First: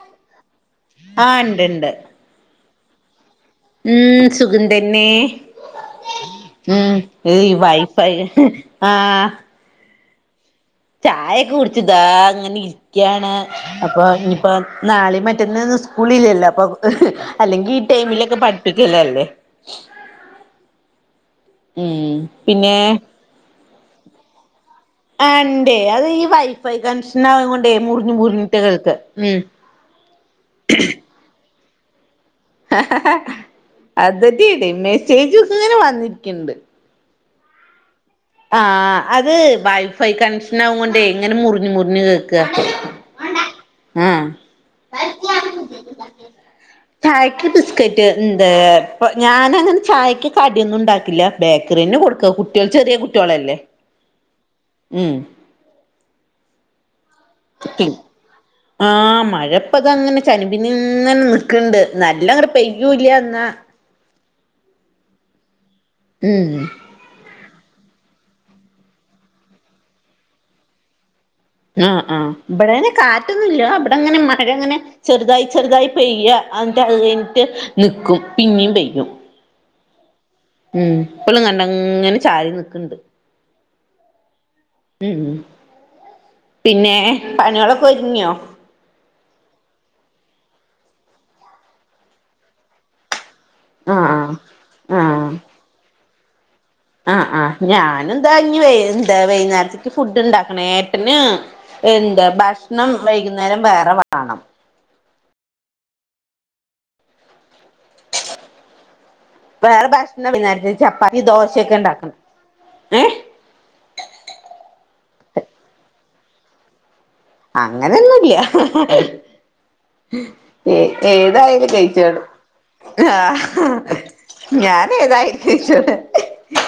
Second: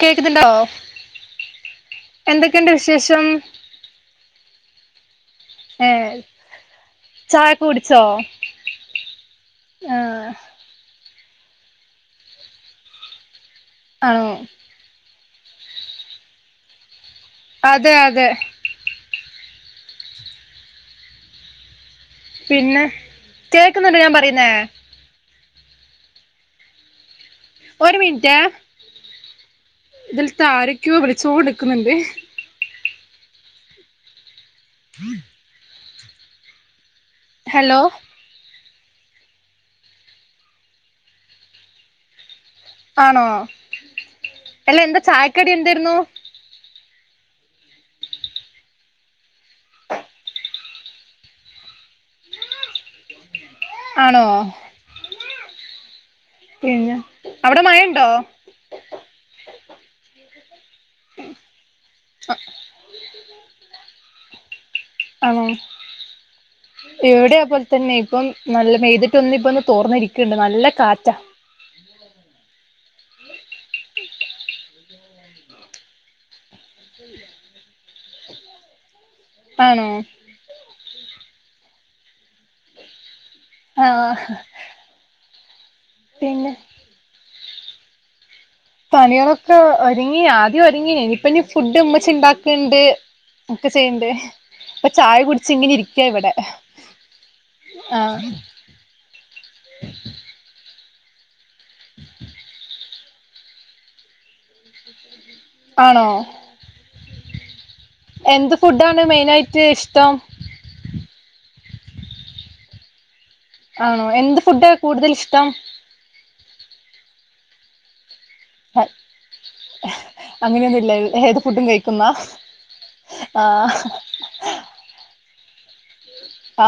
കേക്കുന്നുണ്ടോ ആഹ് ഇണ്ട് ഇണ്ട് എന്തൊക്കെണ്ട് വിശേഷം ഉം സുഖം തന്നെ ഏ ഉം ഏയി ചായൊക്കെ വൈഫൈ ആഹ് ആഹ് ചായൊക്കെ കുടിച്ചിതാ ഇങ്ങനെ ഇരിക്കാണ് അപ്പൊ ആണോ ഇനിയിപ്പോ നാളീം മറ്റന്നൊന്നും സ്കൂളില്ലല്ലോ അപ്പൊ അല്ലെങ്കിൽ ഈ അതെ അതെ ടൈമിലൊക്കെ പഠി പ്പിക്കലല്ലേ ഉം പിന്നെ കേക്കുന്നുണ്ടോ ഞാൻ പറയുന്നേ ആഹ് ഇണ്ടേ അത് ഈ വൈഫൈ കണക്ഷനായോണ്ടേ ഒരു മുറിഞ്ഞ് മുറിഞ്ഞിട്ട കേൾക്ക ഉം ഇതിൽത്തെ ആരൊക്കെയോ വിളിച്ച്കോണ്ട്നിക്ക്ന്നുണ്ട് അതെതെ ഇടിം മെസ്സേജ് ഇങ്ങനെ വന്നിരിക്ക്ണ്ട് ഹലോ ആഹ് അത് വൈഫൈ കണക്ഷനാവോണ്ടെ ഇങ്ങനെ മുറിഞ്ഞ് മുറിഞ്ഞ് കേൾക്ക ആണോ ഉം അല്ല എന്താ ചായക്കടി എന്തായിരുന്നു ചായക്ക് ബിസ്കറ്റ്ണ്ട് ഞാനങ്ങനെ ചായക്ക് കടിയൊന്നും ഇണ്ടാക്കില്ല ബേക്കറിയെന്നെ കൊടുക്ക കുട്ട്യാൾ ചെറിയ കുട്ട്യാളല്ലേ ആണോ ഉം പിന്നെ അവടെ മഴണ്ടോ ആഹ് മഴപ്പത ഇങ്ങനെ ചനിപിന്നനെ നിക്കണ്ട് ആ, നല്ലങ്ങട് പെയ്യൂല്ല്യ ഇന്നാ ആണോ ഉം ഇവടിം അത്‌ പോലെ തന്നെക്കും നല്ല പെയ്തിട്ടൊന്നിപ്പൊ തോർന്നിരിക്ക്ണ്ട് നല്ല കാറ്റാ ആഹ് ആഹ് ഇബടങനെ കാറ്റൊന്നുല്ലാ, ഇബടെങ്ങനെ മഴങ്ങനെ ചെറുതായി ചെറുതായി പെയ്യ. അൻട്ട് ഇൻട്ട് നിക്കും, പിന്നിം പെയ്യും. ആണോ? ഉം ഇപ്പളും കണ്ടങ്ങനെ ചാരി നിക്ക്ണ്ട്. ആഹ് ഉ ഉം പിന്നെ പിന്നേ പണിയോളൊക്കൊര്ങ്ങ്യോ? പണികളൊക്കെ ഒരുങ്ങി, ആദ്യൊരുങ്ങി. ഇനിപ്പനി ഫുഡ്ഡ് ഉമ്മച്ചിണ്ടാക്ക്ണ്ട്. ഒക്കെ ആ ചെയ്യണ്ടേ, ഇപ്പ ആ ചായ ആ കുടിച്ചിങ്ങനെ ഇരിയ്ക്ക ഇവടെ. ആഹ് ആഹ്. ഞാനെന്തായാലും ഞ് വെ ന്താ വൈന്നാര്ത്ത്ക്ക് ഫുഡ്ഡ്ണ്ടാക്കണം ഏട്ടന് എന്ത ഭഷ്ണം വൈകുന്നേരം വേറെ വാണം. ആണോ? എന്ത് ഫുഡ്ഡാണ് മെയിനായിട്ട് ഇഷ്ടം? വെയ്ന്നാര്ത്ത് ചപ്പാത്തി ദോശെക്കെ ഇണ്ടാക്കും. ഏഹ്? ആണോ? എന്ത് ഫുഡ് കൂടുതൽ ഇഷ്ടം? അങ്ങനെന്നുല്ല്യ. ഏ അങ്ങനെയൊന്നുമില്ല ഏത് ഫുഡും ഏതായാലും കഴിക്കുന്ന കയ്ച്ചാടും ആഹ്. ഞാനേതായാ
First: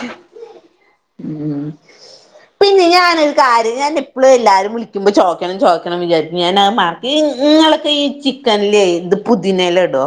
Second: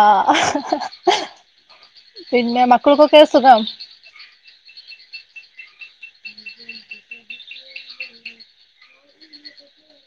ആഹ്. ഉം പിന്നെ മക്കൾക്കൊക്കെ സുഖം? പ്പ്ള് എല്ലാരും വിളിക്കുമ്പൊ ചോ ക്കണം ചോയ്ക്കണം വിചാരിക്കും ഞാനത് മർക്കും. ഇ ഇങ്ങളൊക്കെ ഈ ചിക്കൻലേ ത് പുതിനലടോ?